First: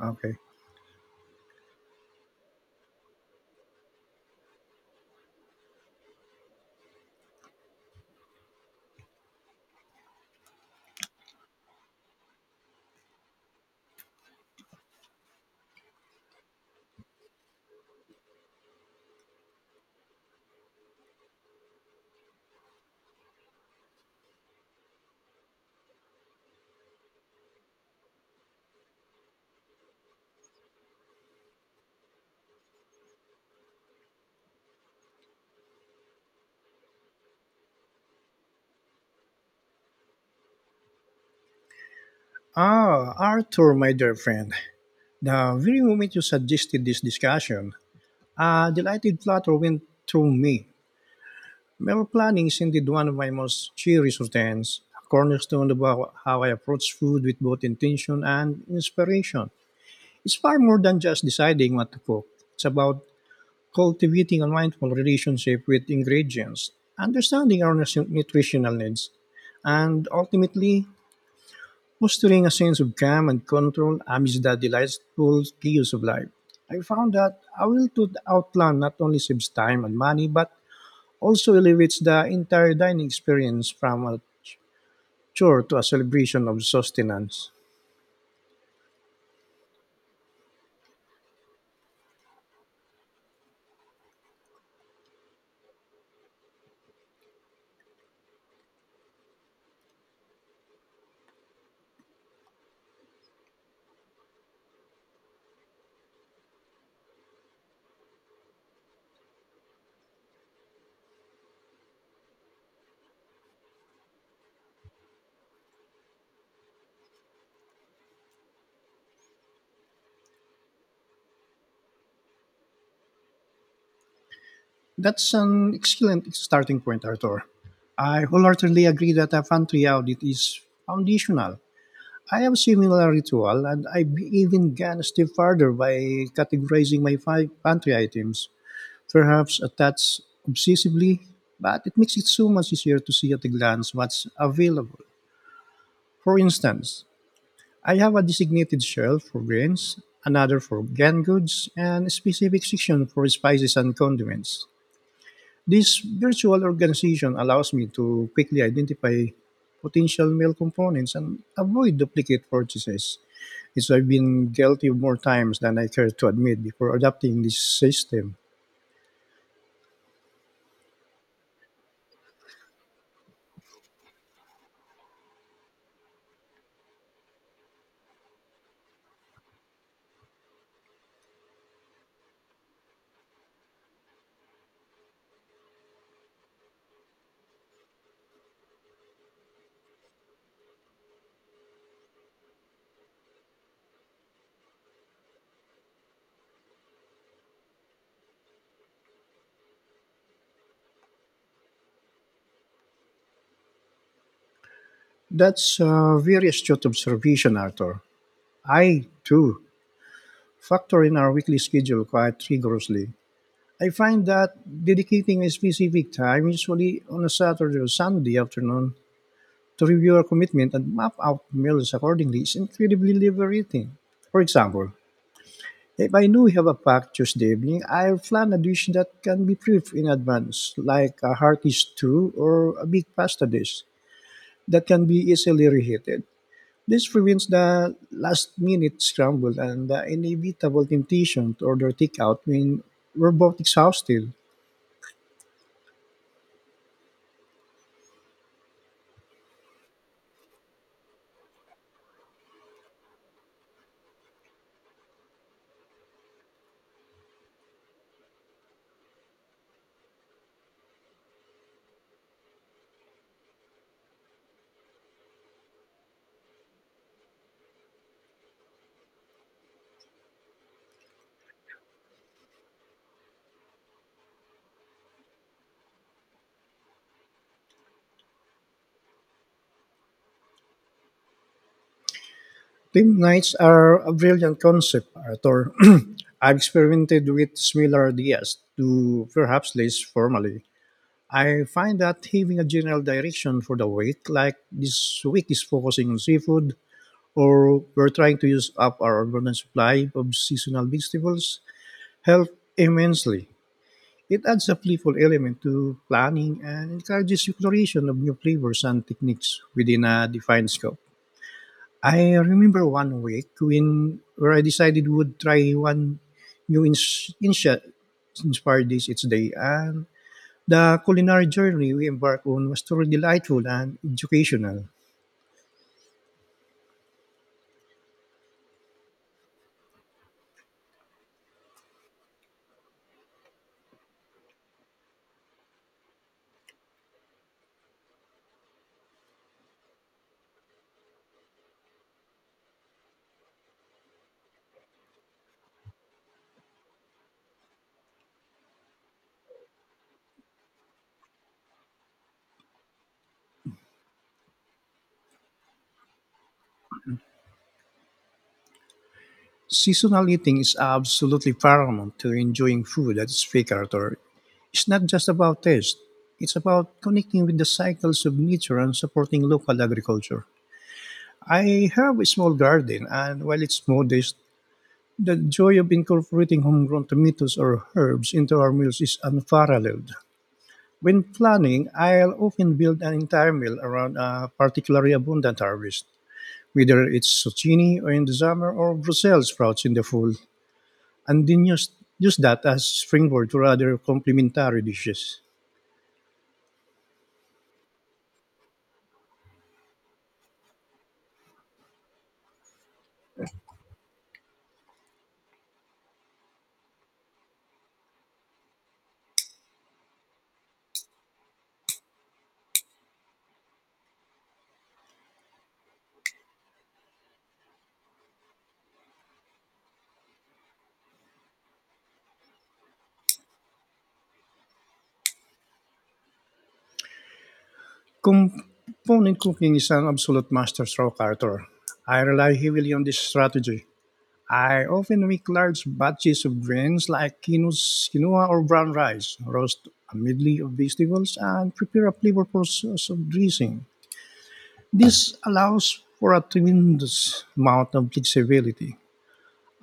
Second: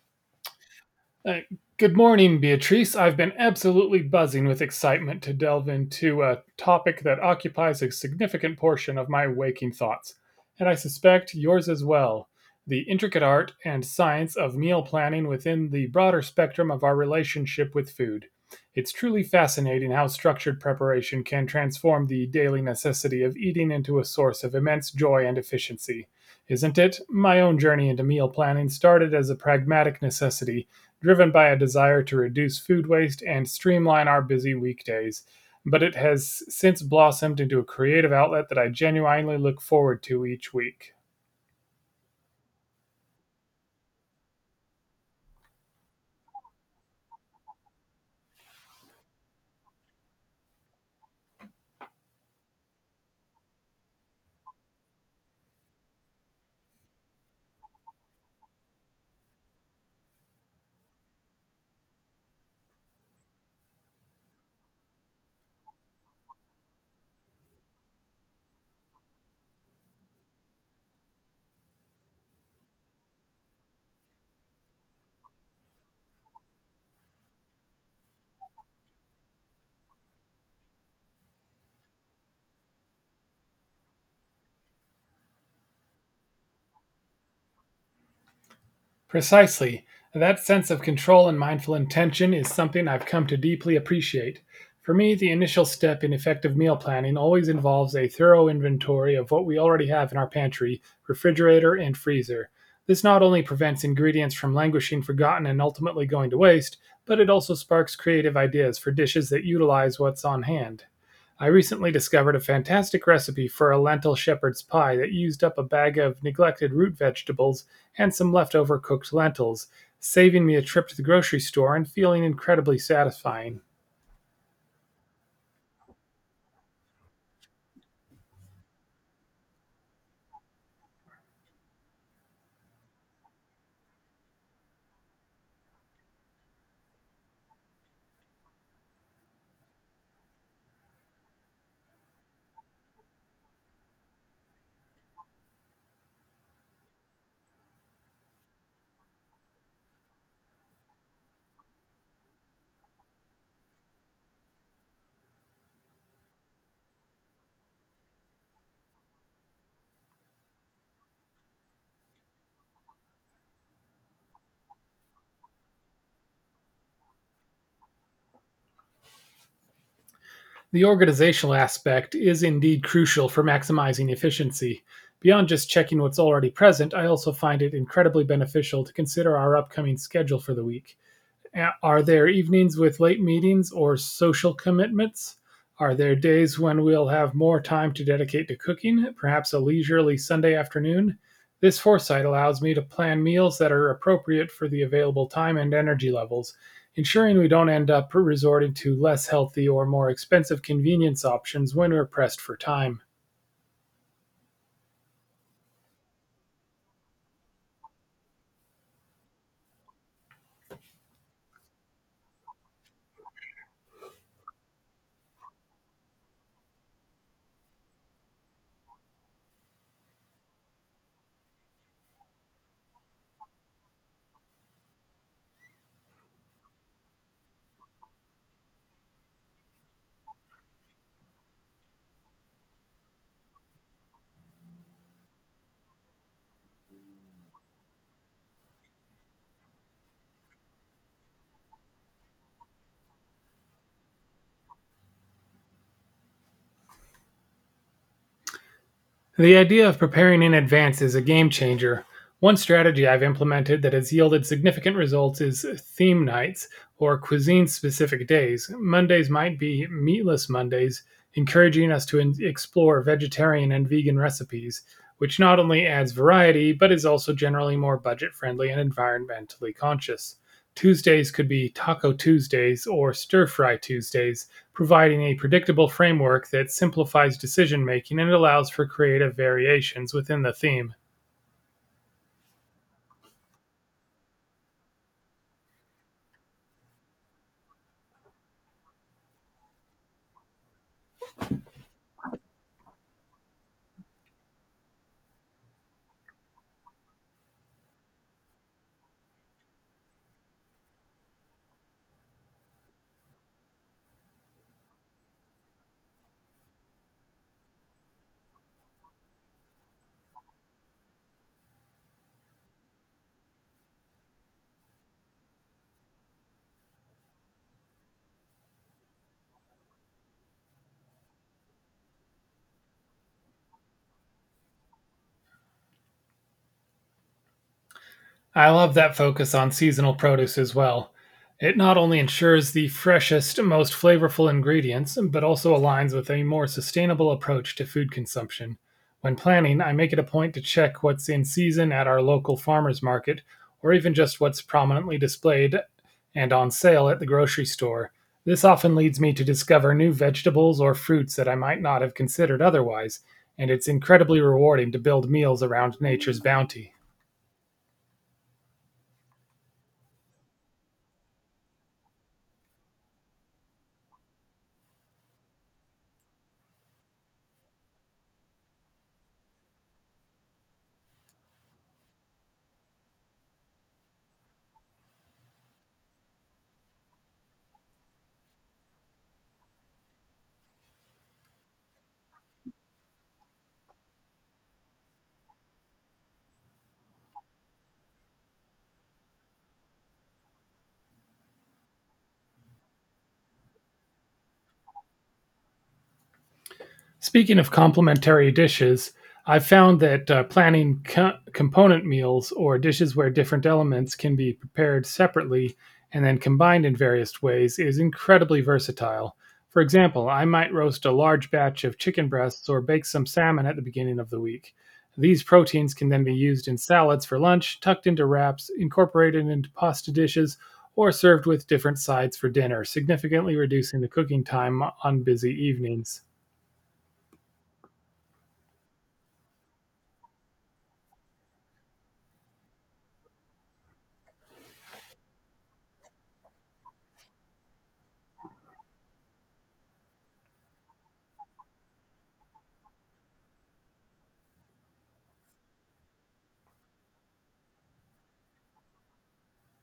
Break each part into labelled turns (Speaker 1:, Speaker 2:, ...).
Speaker 1: Okay.
Speaker 2: Uh, Good morning, Beatrice. I've been absolutely buzzing with excitement to delve into a topic that occupies a significant portion of my waking thoughts, and I suspect yours as well the intricate art and science of meal planning within the broader spectrum of our relationship with food. It's truly fascinating how structured preparation can transform the daily necessity of eating into a source of immense joy and efficiency. Isn't it? My own journey into meal planning started as a pragmatic necessity driven by a desire to reduce food waste and streamline our busy weekdays. But it has since blossomed into a creative outlet that I genuinely look forward to each week.
Speaker 1: Ah, Arthur, my dear friend, the very moment you suggested this discussion, a delighted flutter went through me. Meal planning is indeed one of my most cherished routines, a cornerstone of how I approach food with both intention and inspiration. It's far more than just deciding what to cook. It's about cultivating a mindful relationship with ingredients, understanding our nutritional needs, and ultimately fostering a sense of calm and control amidst the delightful chaos of life. I found that a will to outline not only saves time and money, but also elevates the entire dining experience from a chore to a celebration of sustenance.
Speaker 2: Precisely. That sense of control and mindful intention is something I've come to deeply appreciate. For me, the initial step in effective meal planning always involves a thorough inventory of what we already have in our pantry, refrigerator, and freezer. This not only prevents ingredients from languishing forgotten and ultimately going to waste, but it also sparks creative ideas for dishes that utilize what's on hand. I recently discovered a fantastic recipe for a lentil shepherd's pie that used up a bag of neglected root vegetables and some leftover cooked lentils, saving me a trip to the grocery store and feeling incredibly satisfying.
Speaker 1: That's an excellent starting point, Arthur. I wholeheartedly agree that a pantry audit is foundational. I have a similar ritual, and I even gone a step further by categorizing my five pantry items perhaps attached obsessively, but it makes it so much easier to see at a glance what's available. For instance, I have a designated shelf for grains, another for canned goods, and a specific section for spices and condiments. This virtual organization allows me to quickly identify potential meal components and avoid duplicate purchases. It's I've been guilty more times than I care to admit before adopting this system.
Speaker 2: The organizational aspect is indeed crucial for maximizing efficiency. Beyond just checking what's already present, I also find it incredibly beneficial to consider our upcoming schedule for the week. Are there evenings with late meetings or social commitments? Are there days when we'll have more time to dedicate to cooking, perhaps a leisurely Sunday afternoon? This foresight allows me to plan meals that are appropriate for the available time and energy levels, ensuring we don't end up resorting to less healthy or more expensive convenience options when we're pressed for time.
Speaker 1: That's a very astute observation, Arthur. I, too, factor in our weekly schedule quite rigorously. I find that dedicating a specific time, usually on a Saturday or Sunday afternoon, to review our commitment and map out meals accordingly is incredibly liberating. For example, if I know we have a packed Tuesday evening, I'll plan a dish that can be prepped in advance, like a hearty stew or a big pasta dish that can be easily reheated. This prevents the last minute scramble and the inevitable temptation to order takeout when we're both exhausted.
Speaker 2: The idea of preparing in advance is a game changer. One strategy I've implemented that has yielded significant results is theme nights or cuisine specific days. Mondays might be meatless Mondays, encouraging us to explore vegetarian and vegan recipes, which not only adds variety but is also generally more budget friendly and environmentally conscious. Tuesdays could be Taco Tuesdays or Stir Fry Tuesdays, providing a predictable framework that simplifies decision making and allows for creative variations within the theme.
Speaker 1: Team nights are a brilliant concept, Arthur. I've experimented with similar ideas to perhaps less formally. I find that having a general direction for the week, like this week is focusing on seafood, or we're trying to use up our abundant supply of seasonal vegetables, help immensely. It adds a playful element to planning and encourages exploration of new flavors and techniques within a defined scope. I remember one week when where I decided would try one new inspired dish each day, and the culinary journey we embarked on was truly delightful and educational.
Speaker 2: I love that focus on seasonal produce as well. It not only ensures the freshest, most flavorful ingredients, but also aligns with a more sustainable approach to food consumption. When planning, I make it a point to check what's in season at our local farmers market, or even just what's prominently displayed and on sale at the grocery store. This often leads me to discover new vegetables or fruits that I might not have considered otherwise, and it's incredibly rewarding to build meals around nature's bounty.
Speaker 1: Seasonal eating is absolutely paramount to enjoying food that is fake culture. It's not just about taste, it's about connecting with the cycles of nature and supporting local agriculture. I have a small garden, and while it's modest, the joy of incorporating homegrown tomatoes or herbs into our meals is unparalleled. When planning, I'll often build an entire meal around a particularly abundant harvest, whether it's zucchini or in the summer or Brussels sprouts in the fall and then use that as springboard to other complementary dishes.
Speaker 2: Speaking of complementary dishes, I've found that planning component meals or dishes where different elements can be prepared separately and then combined in various ways is incredibly versatile. For example, I might roast a large batch of chicken breasts or bake some salmon at the beginning of the week. These proteins can then be used in salads for lunch, tucked into wraps, incorporated into pasta dishes, or served with different sides for dinner, significantly reducing the cooking time on busy evenings.
Speaker 1: Component cooking is an absolute masterstroke, Arthur. I rely heavily on this strategy. I often make large batches of grains like quinoa or brown rice, roast a medley of vegetables, and prepare a flavorful sauce of dressing. This allows for a tremendous amount of flexibility.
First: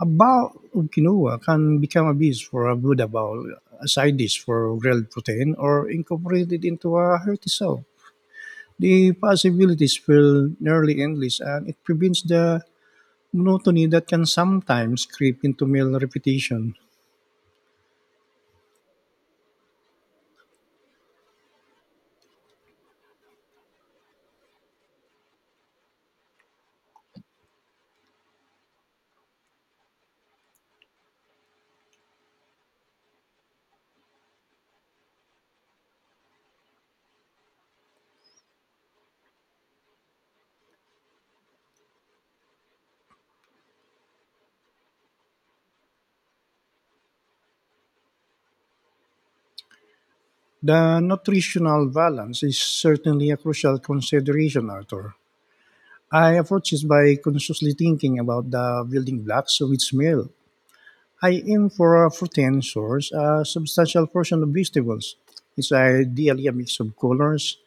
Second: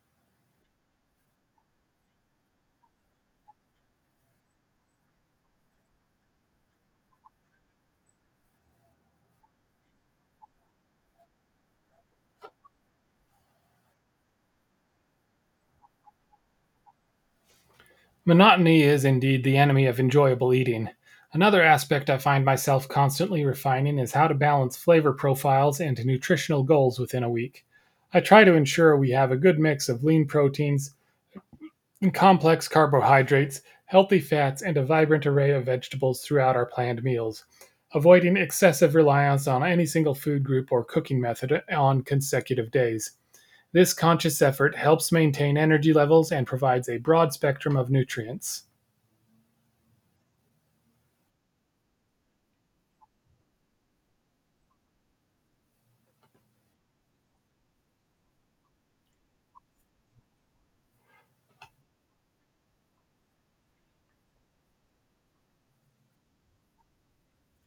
Speaker 1: A bowl of quinoa can become a base for a Buddha bowl, a side dish for grilled protein, or incorporated into a hearty soup. The possibilities feel nearly endless, and it prevents the monotony that can sometimes creep into meal repetition.
Speaker 2: Monotony is indeed the enemy of enjoyable eating. Another aspect I find myself constantly refining is how to balance flavor profiles and nutritional goals within a week. I try to ensure we have a good mix of lean proteins and complex carbohydrates, healthy fats, and a vibrant array of vegetables throughout our planned meals, avoiding excessive reliance on any single food group or cooking method on consecutive days. This conscious effort helps maintain energy levels and provides a broad spectrum of nutrients.
Speaker 1: The nutritional balance is certainly a crucial consideration, Arthur. I approach it by consciously thinking about the building blocks of each meal I aim for protein source a substantial portion of vegetables. It's ideally a mix of colors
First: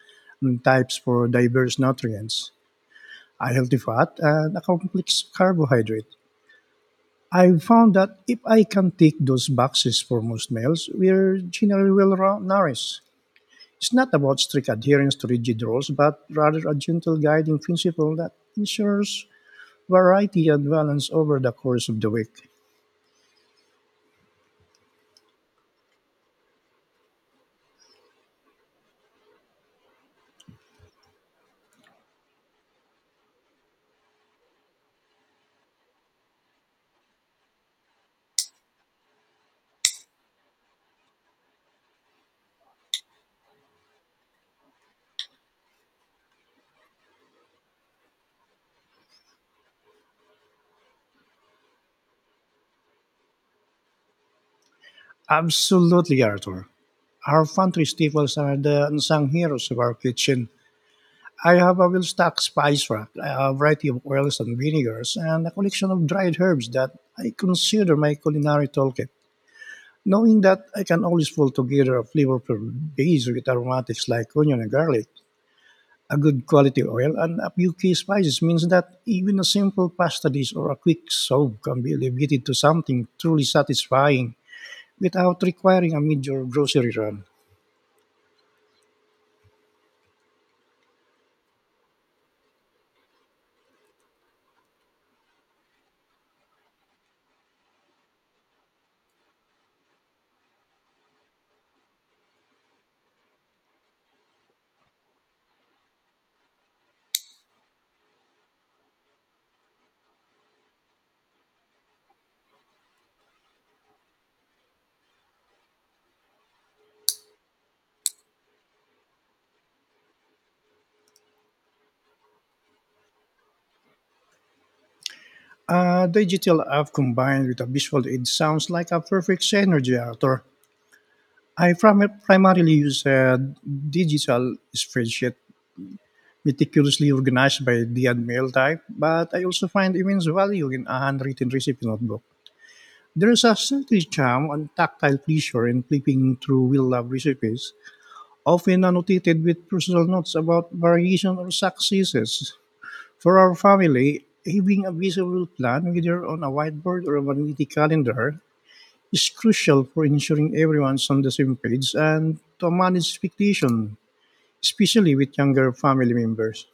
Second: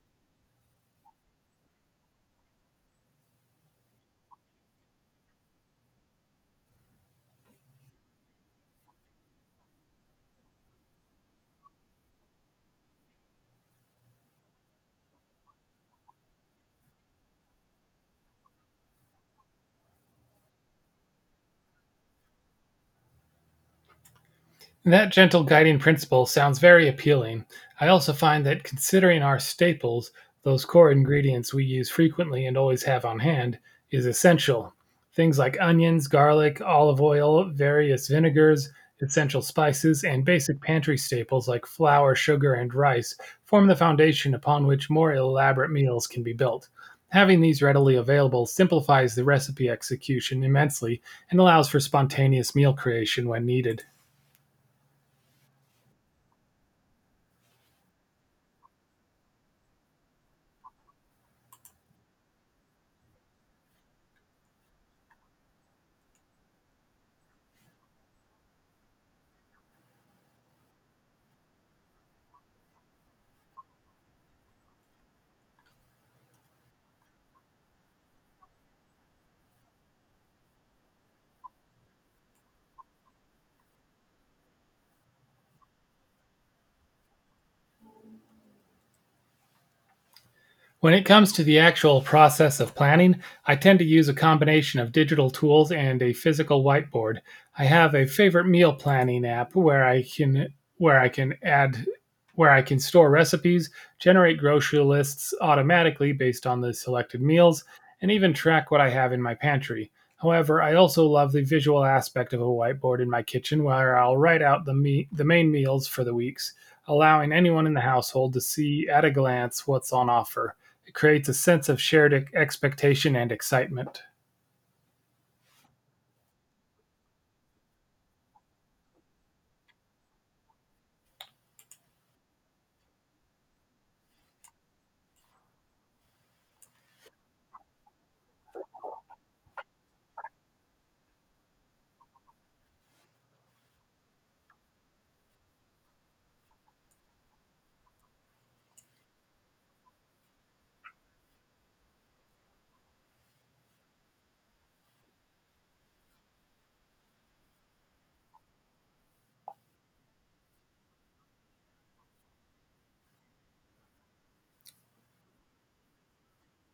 Speaker 1: and types for diverse nutrients, a healthy fat, and a complex carbohydrate. I've found that if I can tick those boxes for most meals, we're generally nourished. It's not about strict adherence to rigid rules, but rather a gentle guiding principle that ensures variety and balance over the course of the week.
Speaker 2: That gentle guiding principle sounds very appealing. I also find that considering our staples, those core ingredients we use frequently and always have on hand, is essential. Things like onions, garlic, olive oil, various vinegars, essential spices, and basic pantry staples like flour, sugar, and rice form the foundation upon which more elaborate meals can be built. Having these readily available simplifies the recipe execution immensely and allows for spontaneous meal creation when needed.
Speaker 1: Absolutely, Arthur. Our pantry staples are the unsung heroes of our kitchen. I have a well-stocked spice rack, a variety of oils and vinegars, and a collection of dried herbs that I consider my culinary toolkit. Knowing that I can always pull together a flavorful base with aromatics like onion and garlic, a good quality oil, and a few key spices means that even a simple pasta dish or a quick soup can be elevated to something truly satisfying without requiring a major grocery run.
Speaker 2: When it comes to the actual process of planning, I tend to use a combination of digital tools and a physical whiteboard. I have a favorite meal planning app where I can add where I can store recipes, generate grocery lists automatically based on the selected meals, and even track what I have in my pantry. However, I also love the visual aspect of a whiteboard in my kitchen where I'll write out the the main meals for the weeks, allowing anyone in the household to see at a glance what's on offer. It creates a sense of shared expectation and excitement.
Speaker 1: A digital app combined with a visual aid sounds like a perfect synergy actor. I primarily use a digital spreadsheet meticulously organized by the and mail type, but I also find immense value in a handwritten recipe notebook. There is a certain charm and tactile pleasure in flipping through well-loved recipes, often annotated with personal notes about variation or successes. For our family, having a visual plan, whether on a whiteboard or a vanity calendar, is crucial for ensuring everyone's on the same page and to manage expectation, especially with younger family members.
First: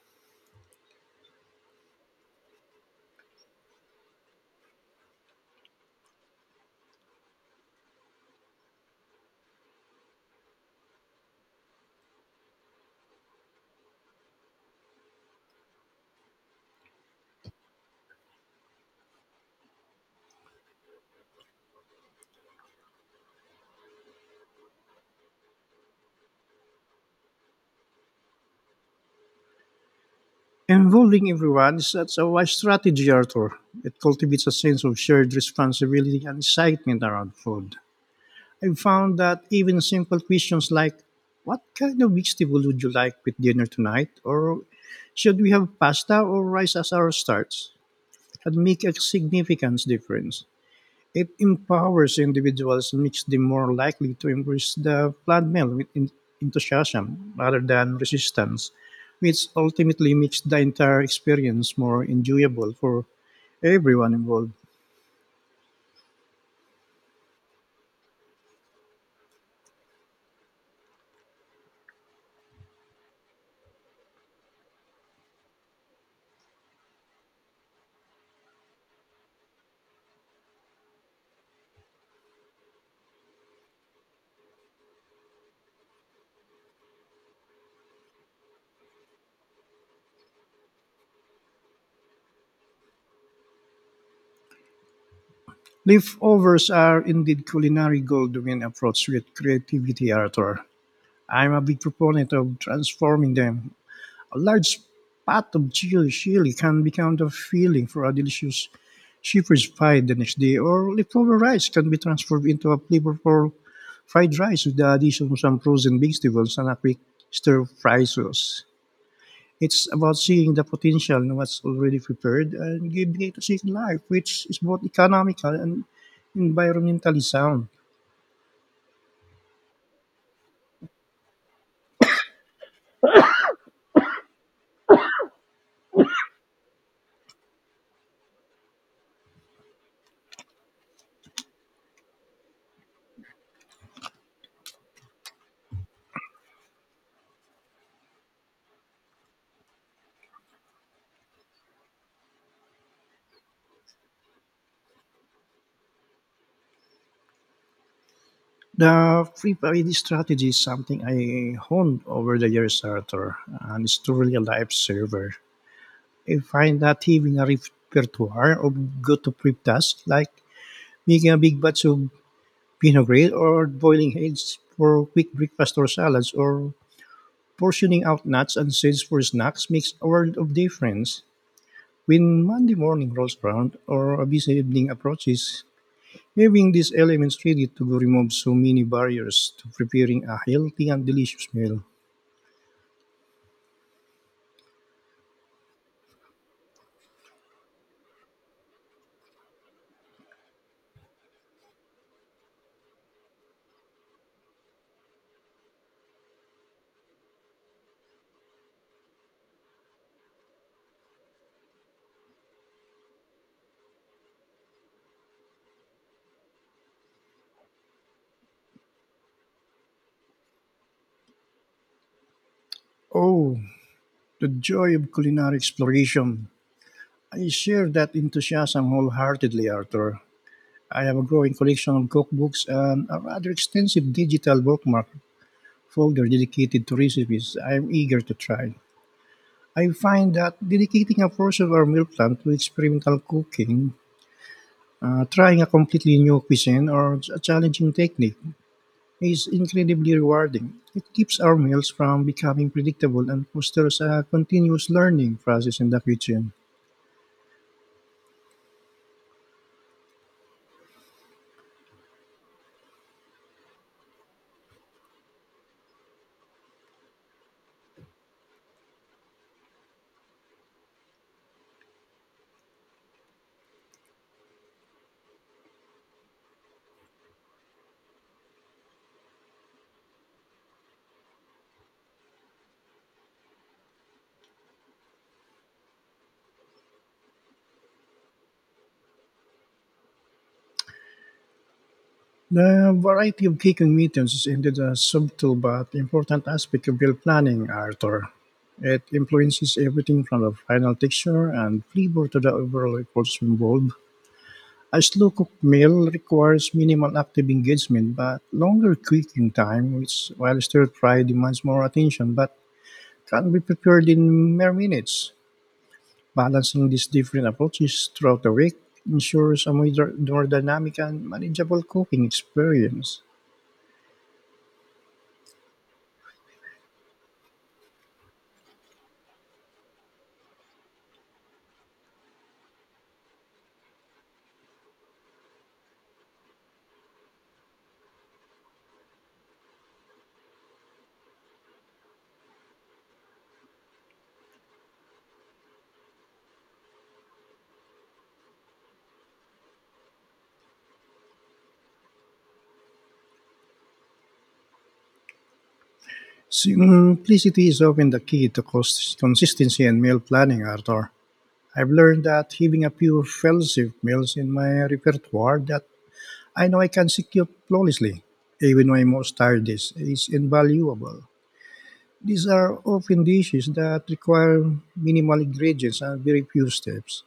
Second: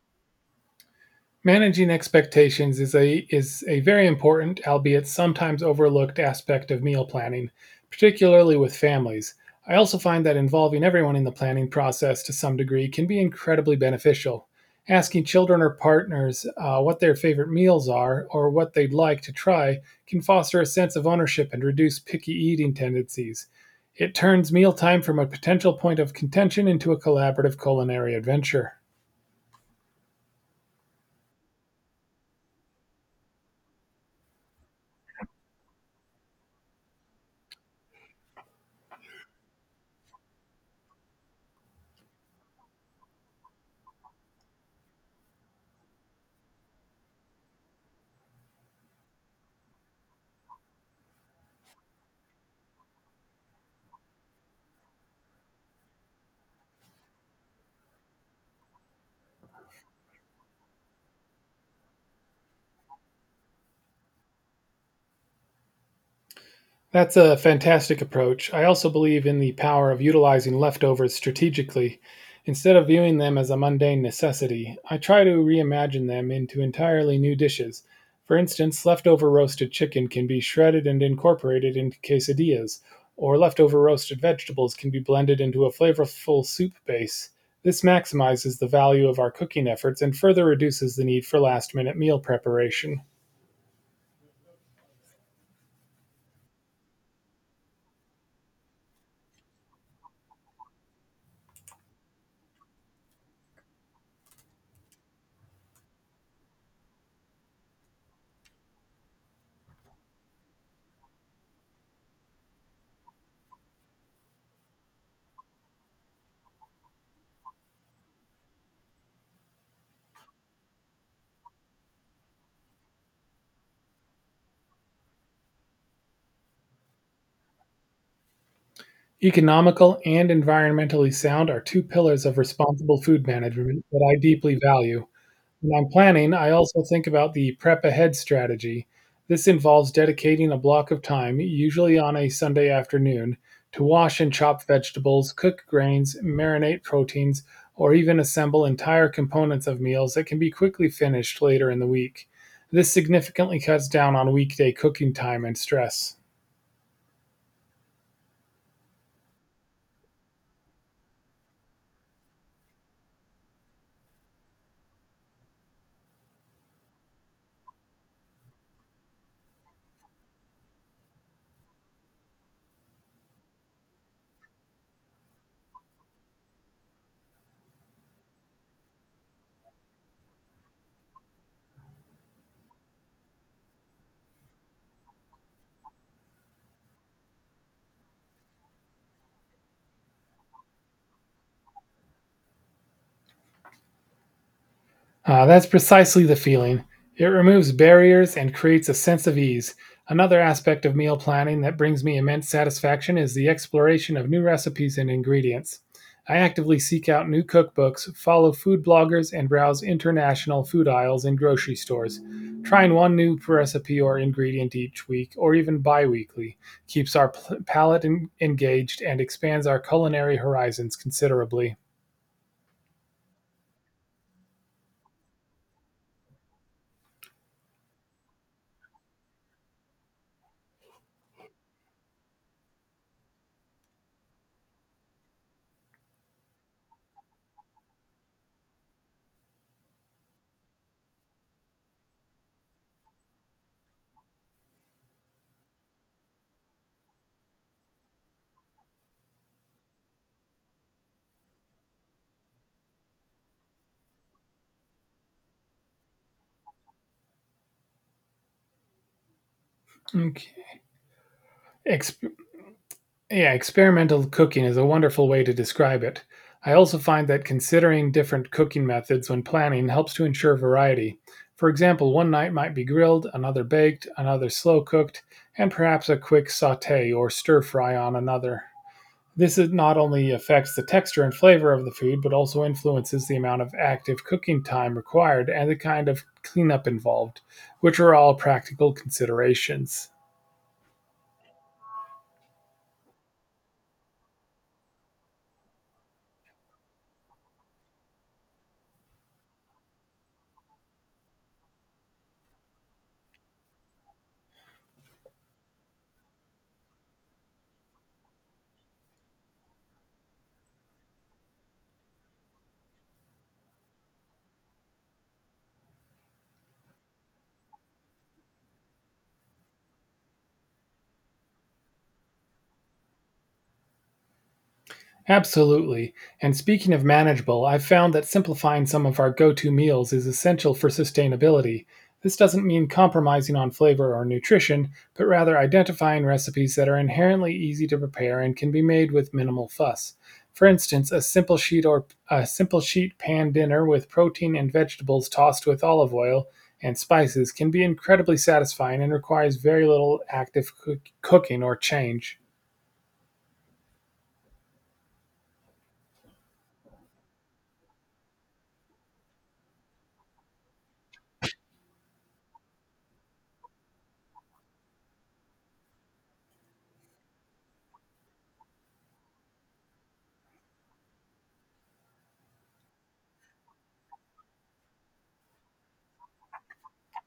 Speaker 2: Managing expectations is a very important, albeit sometimes overlooked, aspect of meal planning, particularly with families. I also find that involving everyone in the planning process to some degree can be incredibly beneficial. Asking children or partners what their favorite meals are or what they'd like to try can foster a sense of ownership and reduce picky eating tendencies. It turns mealtime from a potential point of contention into a collaborative culinary adventure.
Speaker 1: Involving everyone is such a wise strategy, Arthur. It cultivates a sense of shared responsibility and excitement around food. I found that even simple questions like, "What kind of vegetable would you like with dinner tonight?" or "Should we have pasta or rice as our starts?" can make a significant difference. It empowers individuals and makes them more likely to embrace the plan meal with enthusiasm rather than resistance, which ultimately makes the entire experience more enjoyable for everyone involved.
Speaker 2: That's a fantastic approach. I also believe in the power of utilizing leftovers strategically. Instead of viewing them as a mundane necessity, I try to reimagine them into entirely new dishes. For instance, leftover roasted chicken can be shredded and incorporated into quesadillas, or leftover roasted vegetables can be blended into a flavorful soup base. This maximizes the value of our cooking efforts and further reduces the need for last minute meal preparation.
Speaker 1: Leftovers are indeed culinary gold when approached with creativity, Arthur. I'm a big proponent of transforming them. A large pot of chili can become the filling for a delicious shepherd's pie the next day, or leftover rice can be transformed into a flavorful fried rice with the addition of some frozen vegetables and a quick stir fry sauce. It's about seeing the potential in what's already prepared and giving it a second life, which is both economical and environmentally sound.
Speaker 2: Economical and environmentally sound are two pillars of responsible food management that I deeply value. When I'm planning, I also think about the prep ahead strategy. This involves dedicating a block of time, usually on a Sunday afternoon, to wash and chop vegetables, cook grains, marinate proteins, or even assemble entire components of meals that can be quickly finished later in the week. This significantly cuts down on weekday cooking time and stress.
Speaker 1: The free variety strategy is something I honed over the years, Arthur, and it's truly a lifesaver. I find that having a repertoire of good to prep tasks like making a big batch of Pinot Gris or boiling eggs for quick breakfast or salads or portioning out nuts and seeds for snacks makes a world of difference. When Monday morning rolls around or a busy evening approaches, having these elements ready to go removes so many barriers to preparing a healthy and delicious meal.
Speaker 2: Ah, that's precisely the feeling. It removes barriers and creates a sense of ease. Another aspect of meal planning that brings me immense satisfaction is the exploration of new recipes and ingredients. I actively seek out new cookbooks, follow food bloggers, and browse international food aisles in grocery stores. Trying one new recipe or ingredient each week, or even bi weekly, keeps our palate engaged and expands our culinary horizons considerably.
Speaker 1: Oh, the joy of culinary exploration. I share that enthusiasm wholeheartedly, Arthur. I have a growing collection of cookbooks and a rather extensive digital bookmark folder dedicated to recipes I am eager to try. I find that dedicating a portion of our meal plan to experimental cooking, trying a completely new cuisine or a challenging technique, is incredibly rewarding. It keeps our meals from becoming predictable and fosters a continuous learning process in the kitchen.
Speaker 2: Okay. Ex- Yeah, experimental cooking is a wonderful way to describe it. I also find that considering different cooking methods when planning helps to ensure variety. For example, one night might be grilled, another baked, another slow cooked, and perhaps a quick saute or stir fry on another. This is not only affects the texture and flavor of the food, but also influences the amount of active cooking time required and the kind of cleanup involved, which are all practical considerations.
Speaker 1: The variety of cooking methods is indeed a subtle but important aspect of meal planning, Arthur. It influences everything from the final texture and flavor to the overall efforts involved. A slow cooked meal requires minimal active engagement but longer cooking time, which while stir fry demands more attention but can be prepared in mere minutes. Balancing these different approaches throughout the week ensures a more dynamic and manageable cooking experience.
Speaker 2: Absolutely. And speaking of manageable, I've found that simplifying some of our go to meals is essential for sustainability. This doesn't mean compromising on flavor or nutrition, but rather identifying recipes that are inherently easy to prepare and can be made with minimal fuss. For instance, a simple sheet pan dinner with protein and vegetables tossed with olive oil and spices can be incredibly satisfying and requires very little active cooking or change.
Speaker 1: Simplicity is often the key to consistency and meal planning, Arthur. I've learned that having a few fellowship meals in my repertoire that I know I can secure flawlessly, even when most tired, is invaluable. These are often dishes that require minimal ingredients and very few steps.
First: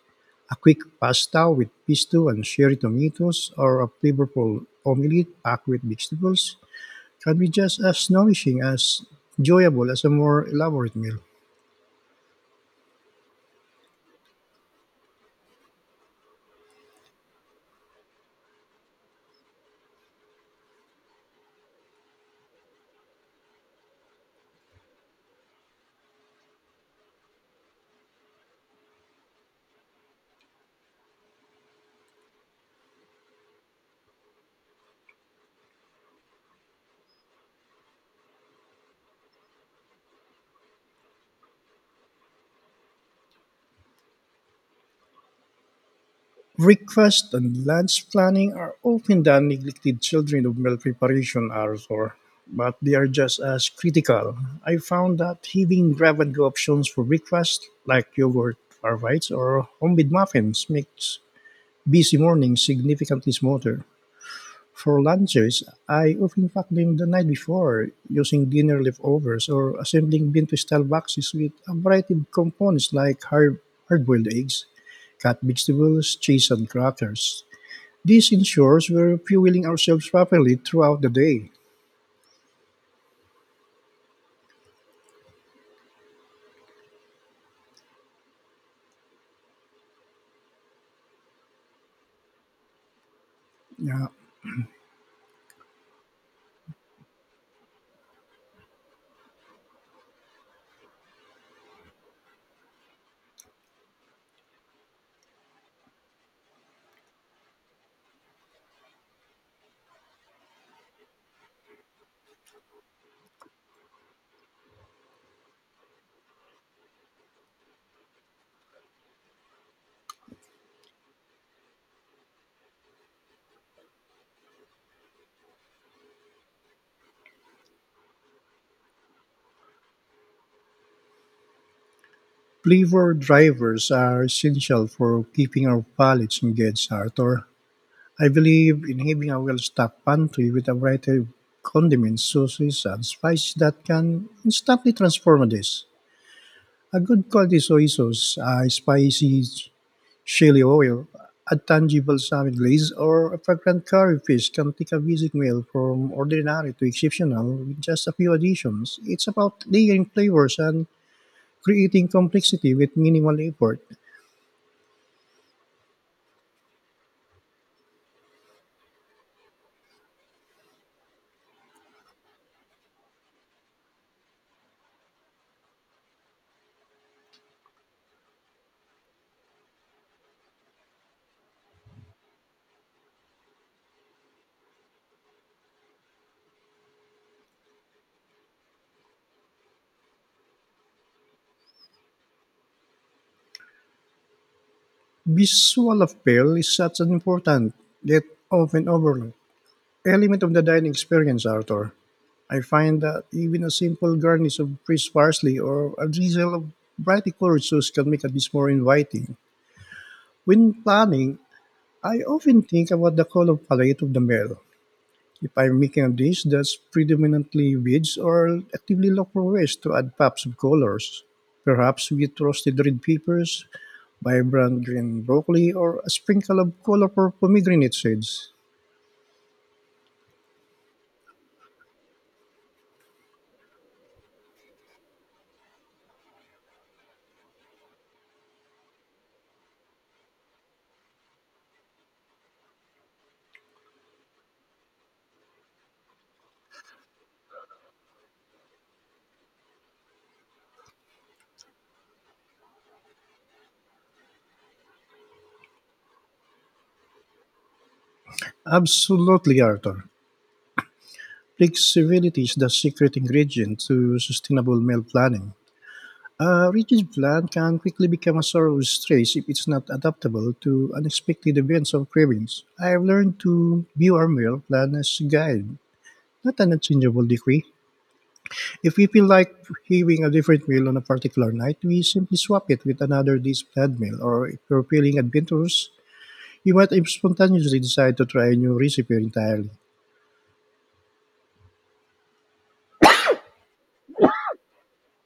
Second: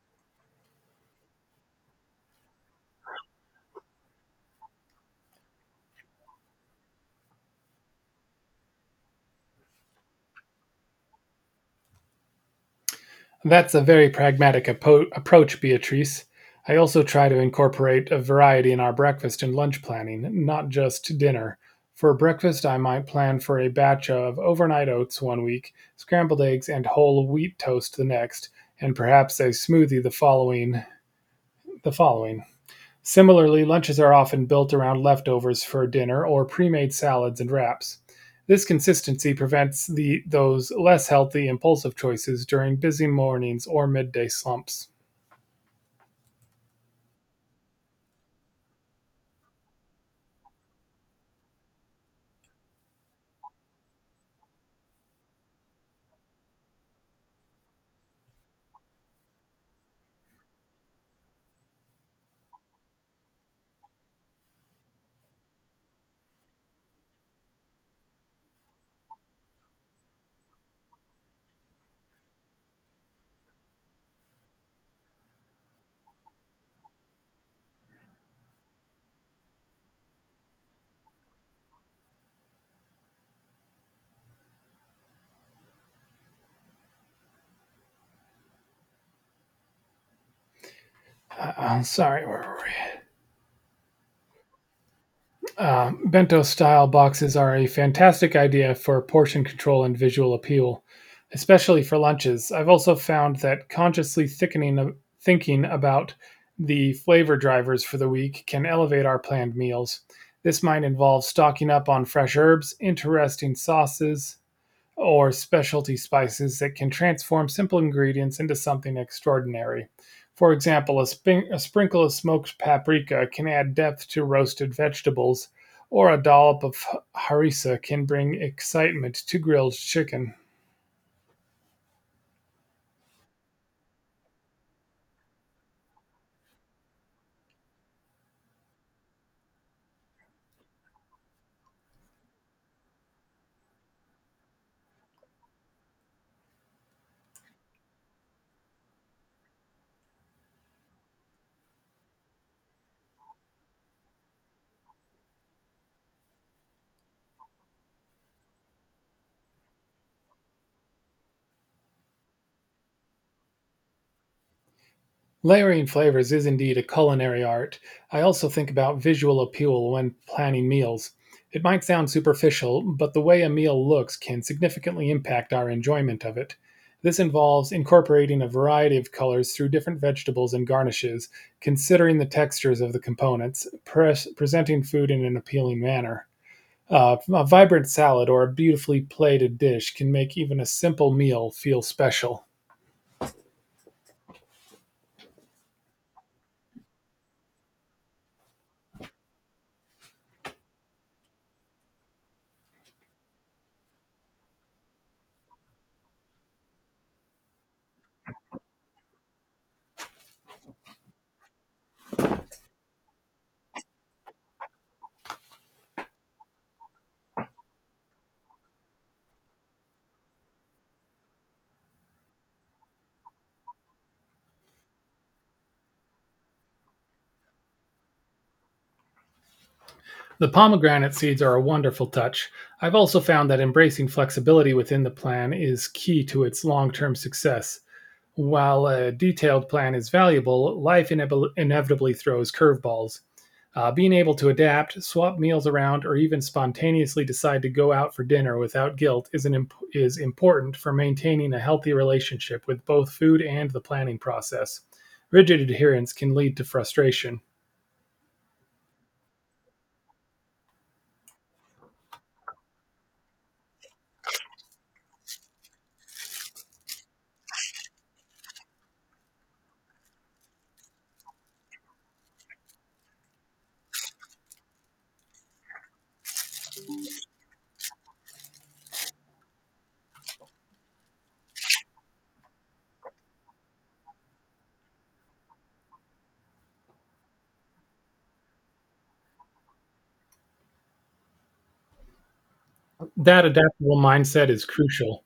Speaker 1: A quick pasta with pesto and cherry tomatoes, or a flavorful omelette packed with vegetables, can be just as nourishing as enjoyable as a more elaborate meal.
Speaker 2: That's a very pragmatic approach, Beatrice. I also try to incorporate a variety in our breakfast and lunch planning, not just dinner. For breakfast, I might plan for a batch of overnight oats one week, scrambled eggs and whole wheat toast the next, and perhaps a smoothie the following. Similarly, lunches are often built around leftovers for dinner or pre-made salads and wraps. This consistency prevents the those less healthy impulsive choices during busy mornings or midday slumps.
Speaker 1: Breakfast and lunch planning are often the neglected children of meal preparation, Arthur, but they are just as critical. I found that having grab-and-go options for breakfast, like yogurt or bites or homemade muffins, makes busy mornings significantly smoother. For lunches, I often pack them the night before using dinner leftovers or assembling bento style boxes with a variety of components like hard-boiled eggs, cut vegetables, cheese, and crackers. This ensures we're fueling ourselves properly throughout the day.
Speaker 2: Sorry, where were
Speaker 1: Uh,
Speaker 2: Bento style boxes are a fantastic idea for portion control and visual appeal, especially for lunches. I've also found that consciously thickening thinking about the flavor drivers for the week can elevate our planned meals. This might involve stocking up on fresh herbs, interesting sauces, or specialty spices that can transform simple ingredients into something extraordinary. For example, a sprinkle of smoked paprika can add depth to roasted vegetables, or a dollop of harissa can bring excitement to grilled chicken.
Speaker 1: Flavor drivers are essential for keeping our palates engaged, Arthur. I believe in having a well-stocked pantry with a variety of condiments, sauces, and spices that can instantly transform a dish. A good quality soy sauce, a spicy chili oil, a tangible salmon glaze, or a fragrant curry fish can take a basic meal from ordinary to exceptional with just a few additions. It's about layering flavors and creating complexity with minimal effort.
Speaker 2: Layering flavors is indeed a culinary art. I also think about visual appeal when planning meals. It might sound superficial, but the way a meal looks can significantly impact our enjoyment of it. This involves incorporating a variety of colors through different vegetables and garnishes, considering the textures of the components, presenting food in an appealing manner. A vibrant salad or a beautifully plated dish can make even a simple meal feel special.
Speaker 1: Visual appeal is such an important, yet often overlooked, element of the dining experience, Arthur. I find that even a simple garnish of fresh parsley or a drizzle of brightly colored sauce can make a dish more inviting. When planning, I often think about the color palette of the meal. If I'm making a dish that's predominantly veg, or actively look for ways to add pops of colors. Perhaps with roasted red peppers, vibrant green broccoli, or a sprinkle of colorful pomegranate seeds.
Speaker 2: The pomegranate seeds are a wonderful touch. I've also found that embracing flexibility within the plan is key to its long term success. While a detailed plan is valuable, life inevitably throws curveballs. Being able to adapt, swap meals around, or even spontaneously decide to go out for dinner without guilt is, is important for maintaining a healthy relationship with both food and the planning process. Rigid adherence can lead to frustration.
Speaker 1: Absolutely, Arthur. Flexibility is the secret ingredient to sustainable meal planning. A rigid plan can quickly become a sorrow's trace if it's not adaptable to unexpected events or cravings. I've learned to view our meal plan as a guide, not an unchangeable decree. If we feel like having a different meal on a particular night, we simply swap it with another day's planned meal. Or if we're feeling adventurous, we might spontaneously decide to try a new recipe entirely.
Speaker 2: That adaptable mindset is crucial.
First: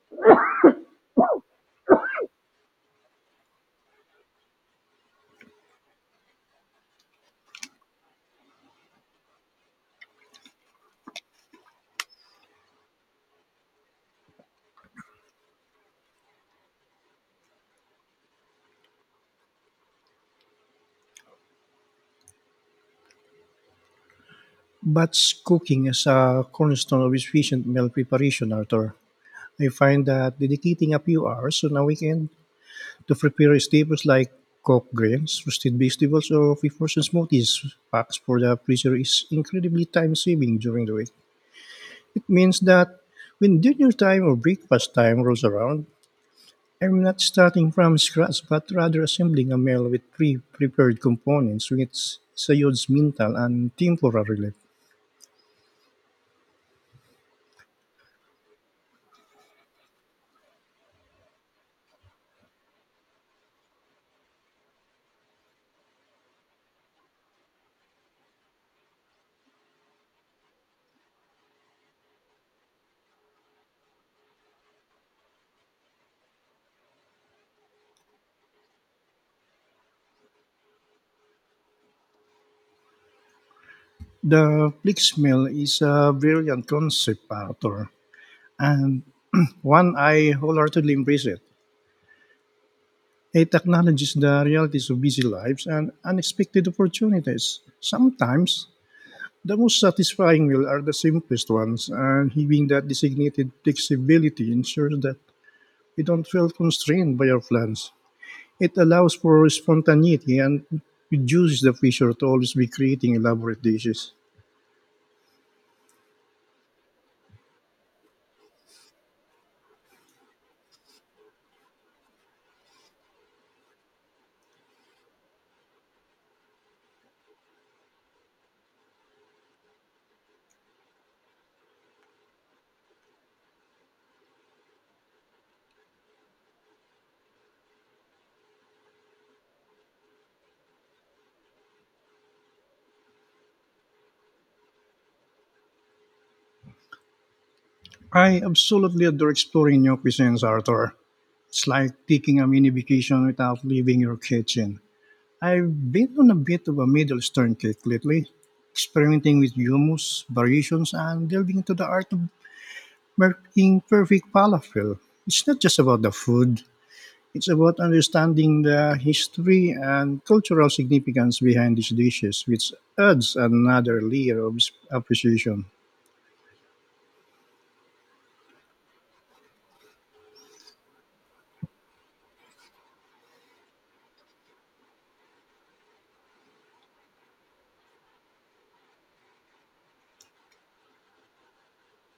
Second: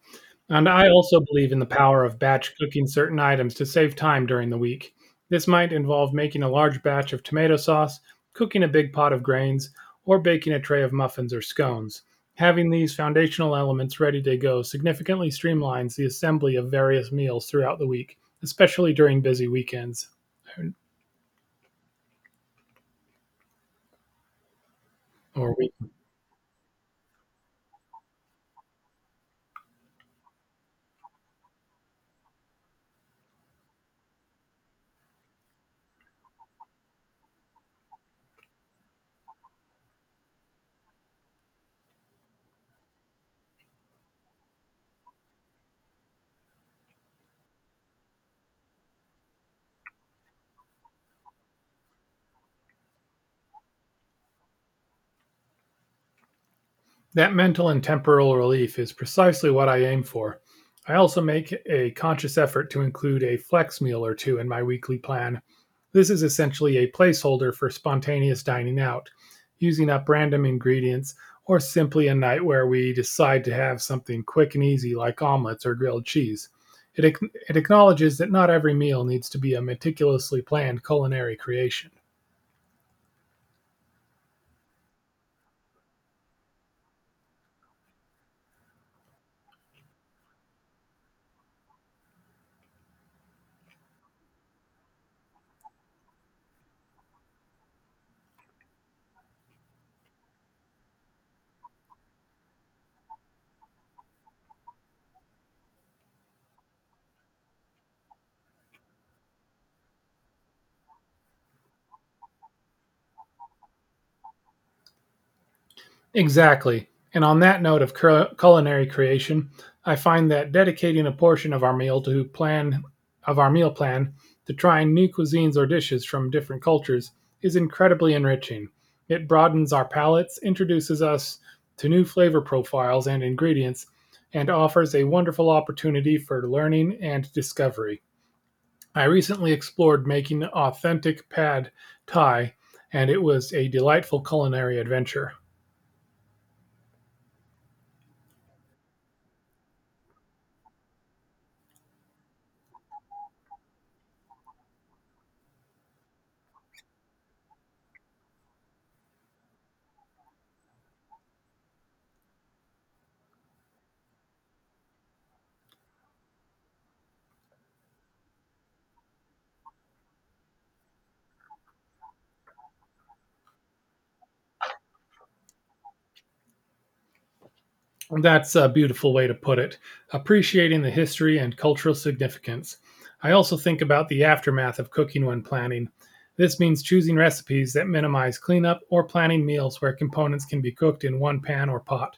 Speaker 2: And I also believe in the power of batch cooking certain items to save time during the week. This might involve making a large batch of tomato sauce, cooking a big pot of grains, or baking a tray of muffins or scones. Having these foundational elements ready to go significantly streamlines the assembly of various meals throughout the week, especially during busy weekends
Speaker 1: Batch
Speaker 2: or week.
Speaker 1: cooking is a cornerstone of efficient meal preparation, Arthur. I find that dedicating a few hours on a weekend to prepare staples like cooked grains, roasted vegetables, or flavors smoothies. Packs for the freezer is incredibly time saving during the week. It means that when dinner time or breakfast time rolls around, I'm not starting from scratch but rather assembling a meal with pre prepared components, which is a huge mental and temporal relief.
Speaker 2: That mental and temporal relief is precisely what I aim for. I also make a conscious effort to include a flex meal or two in my weekly plan. This is essentially a placeholder for spontaneous dining out, using up random ingredients, or simply a night where we decide to have something quick and easy like omelets or grilled cheese. It, it acknowledges that not every meal needs to be a meticulously planned culinary creation.
Speaker 1: The Flix meal is a brilliant concept, author, and one I wholeheartedly embrace it. It acknowledges the realities of busy lives and unexpected opportunities. Sometimes, the most satisfying meals are the simplest ones, and having that designated flexibility ensures that we don't feel constrained by our plans. It allows for spontaneity and reduces the pressure to always be creating elaborate dishes.
Speaker 2: Exactly. And on that note of culinary creation, I find that dedicating a portion of our meal to plan of our meal plan to trying new cuisines or dishes from different cultures is incredibly enriching. It broadens our palates, introduces us to new flavor profiles and ingredients, and offers a wonderful opportunity for learning and discovery. I recently explored making authentic pad thai, and it was a delightful culinary adventure.
Speaker 1: I absolutely adore exploring new cuisines, Arthur. It's like taking a mini vacation without leaving your kitchen. I've been on a bit of a Middle Eastern kick lately, experimenting with hummus, variations, and delving into the art of making perfect falafel. It's not just about the food, it's about understanding the history and cultural significance behind these dishes, which adds another layer of appreciation.
Speaker 2: That's a beautiful way to put it, appreciating the history and cultural significance. I also think about the aftermath of cooking when planning. This means choosing recipes that minimize cleanup or planning meals where components can be cooked in one pan or pot,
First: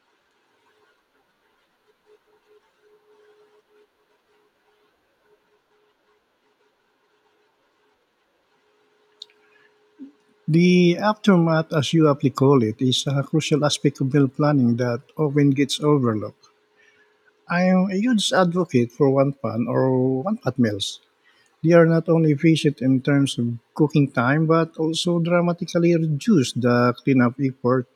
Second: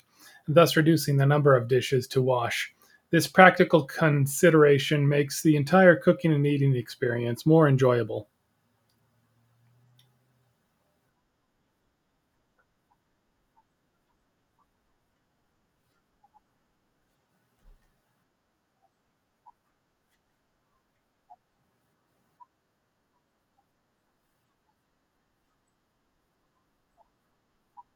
Speaker 2: thus reducing the number of dishes to wash. This practical consideration makes the entire cooking and eating experience more enjoyable.
Speaker 1: The aftermath, as you aptly call it, is a crucial aspect of meal planning that often gets overlooked. I'm a huge advocate for one pan or one pot meals. They are not only efficient in terms of cooking time but also dramatically reduce the cleanup effort.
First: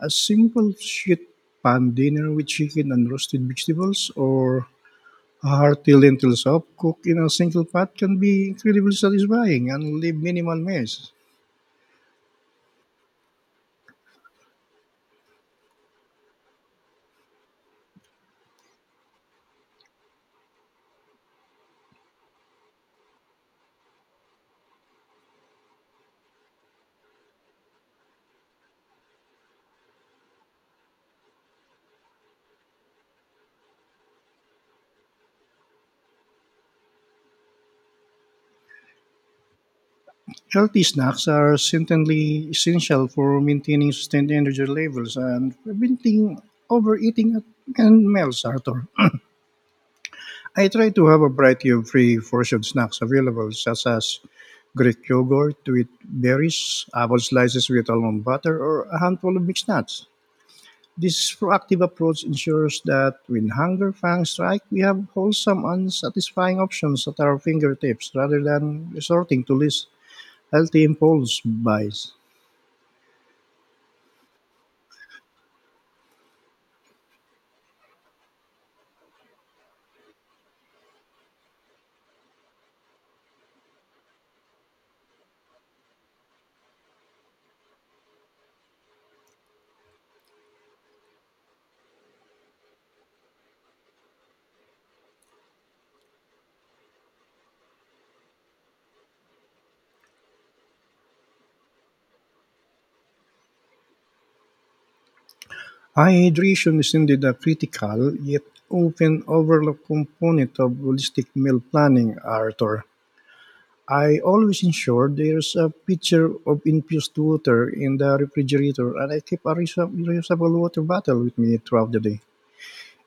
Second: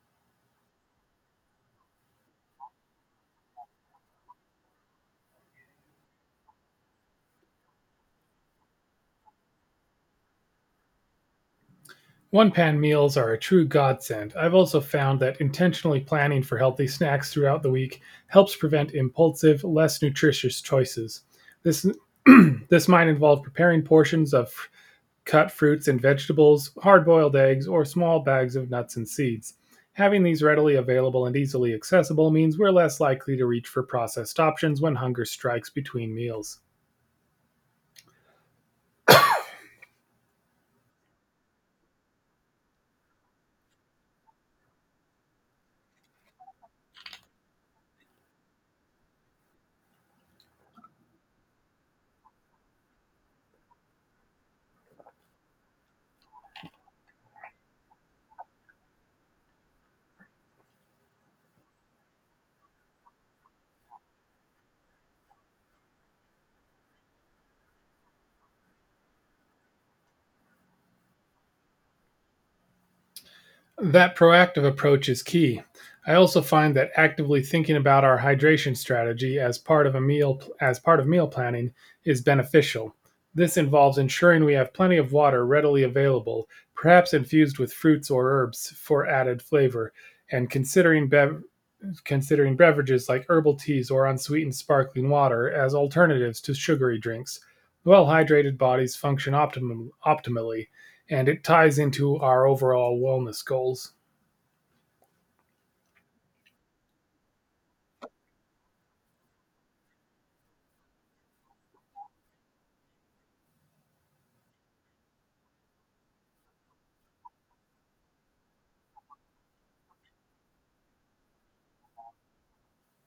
Speaker 1: A simple sheet pan dinner with chicken and roasted vegetables or a hearty lentil soup cooked in a single pot can be incredibly satisfying and leave minimal mess.
Speaker 2: One-pan meals are a true godsend. I've also found that intentionally planning for healthy snacks throughout the week helps prevent impulsive, less nutritious choices. This this might involve preparing portions of cut fruits and vegetables, hard-boiled eggs, or small bags of nuts and seeds. Having these readily available and easily accessible means we're less likely to reach for processed options when hunger strikes between meals.
Speaker 1: Healthy snacks are certainly essential for maintaining sustained energy levels and preventing overeating at and meals, Arthur. I try to have a variety of free portion snacks available, such as Greek yogurt with berries, apple slices with almond butter, or a handful of mixed nuts. This proactive approach ensures that when hunger fangs strike, we have wholesome and satisfying options at our fingertips rather than resorting to less healthy impulse buys.
Speaker 2: That proactive approach is key. I also find that actively thinking about our hydration strategy as part of a meal as part of meal planning is beneficial. This involves ensuring we have plenty of water readily available, perhaps infused with fruits or herbs for added flavor, and considering considering beverages like herbal teas or unsweetened sparkling water as alternatives to sugary drinks. Well hydrated bodies function optimally, and it ties into our overall wellness goals.
Speaker 1: High hydration is indeed a critical yet often overlooked component of holistic meal planning, Arthur. I always ensure there's a pitcher of infused water in the refrigerator and I keep a reusable water bottle with me throughout the day.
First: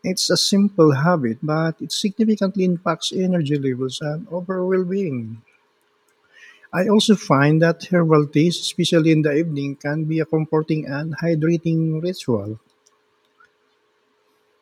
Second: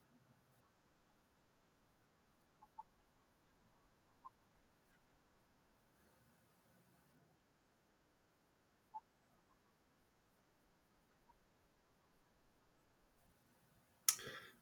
Speaker 1: It's a simple habit, but it significantly impacts energy levels and overall well being. I also find that herbal teas, especially in the evening, can be a comforting and hydrating ritual.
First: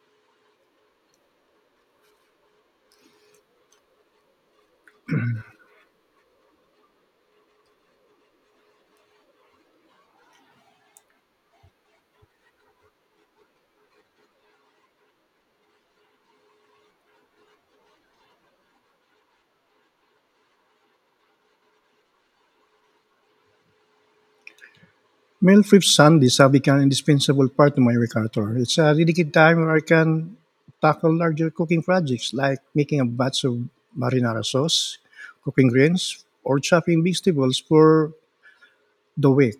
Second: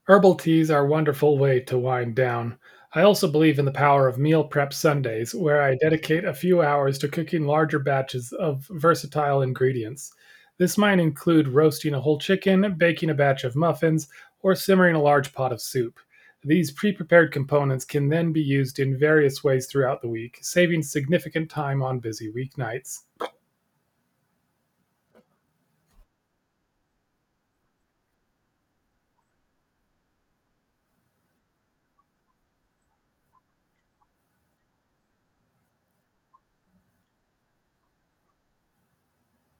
Speaker 2: Herbal teas are a wonderful way to wind down. I also believe in the power of meal prep Sundays, where I dedicate a few hours to cooking larger batches of versatile ingredients. This might include roasting a whole chicken, baking a batch of muffins, or simmering a large pot of soup. These pre prepared components can then be used in various ways throughout the week, saving significant time on busy weeknights.
Speaker 1: Meal prep Sunday sabi become an indispensable part of my repertoire. It's a dedicated time where I can tackle larger cooking projects like making a batch of marinara sauce, cooking grains, or chopping vegetables for the week.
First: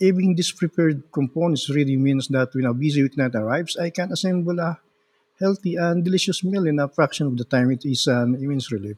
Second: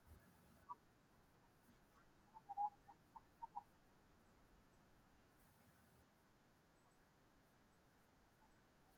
Speaker 1: Having these prepared components really means that when a busy weeknight arrives, I can assemble a healthy and delicious meal in a fraction of the time. It is an immense relief.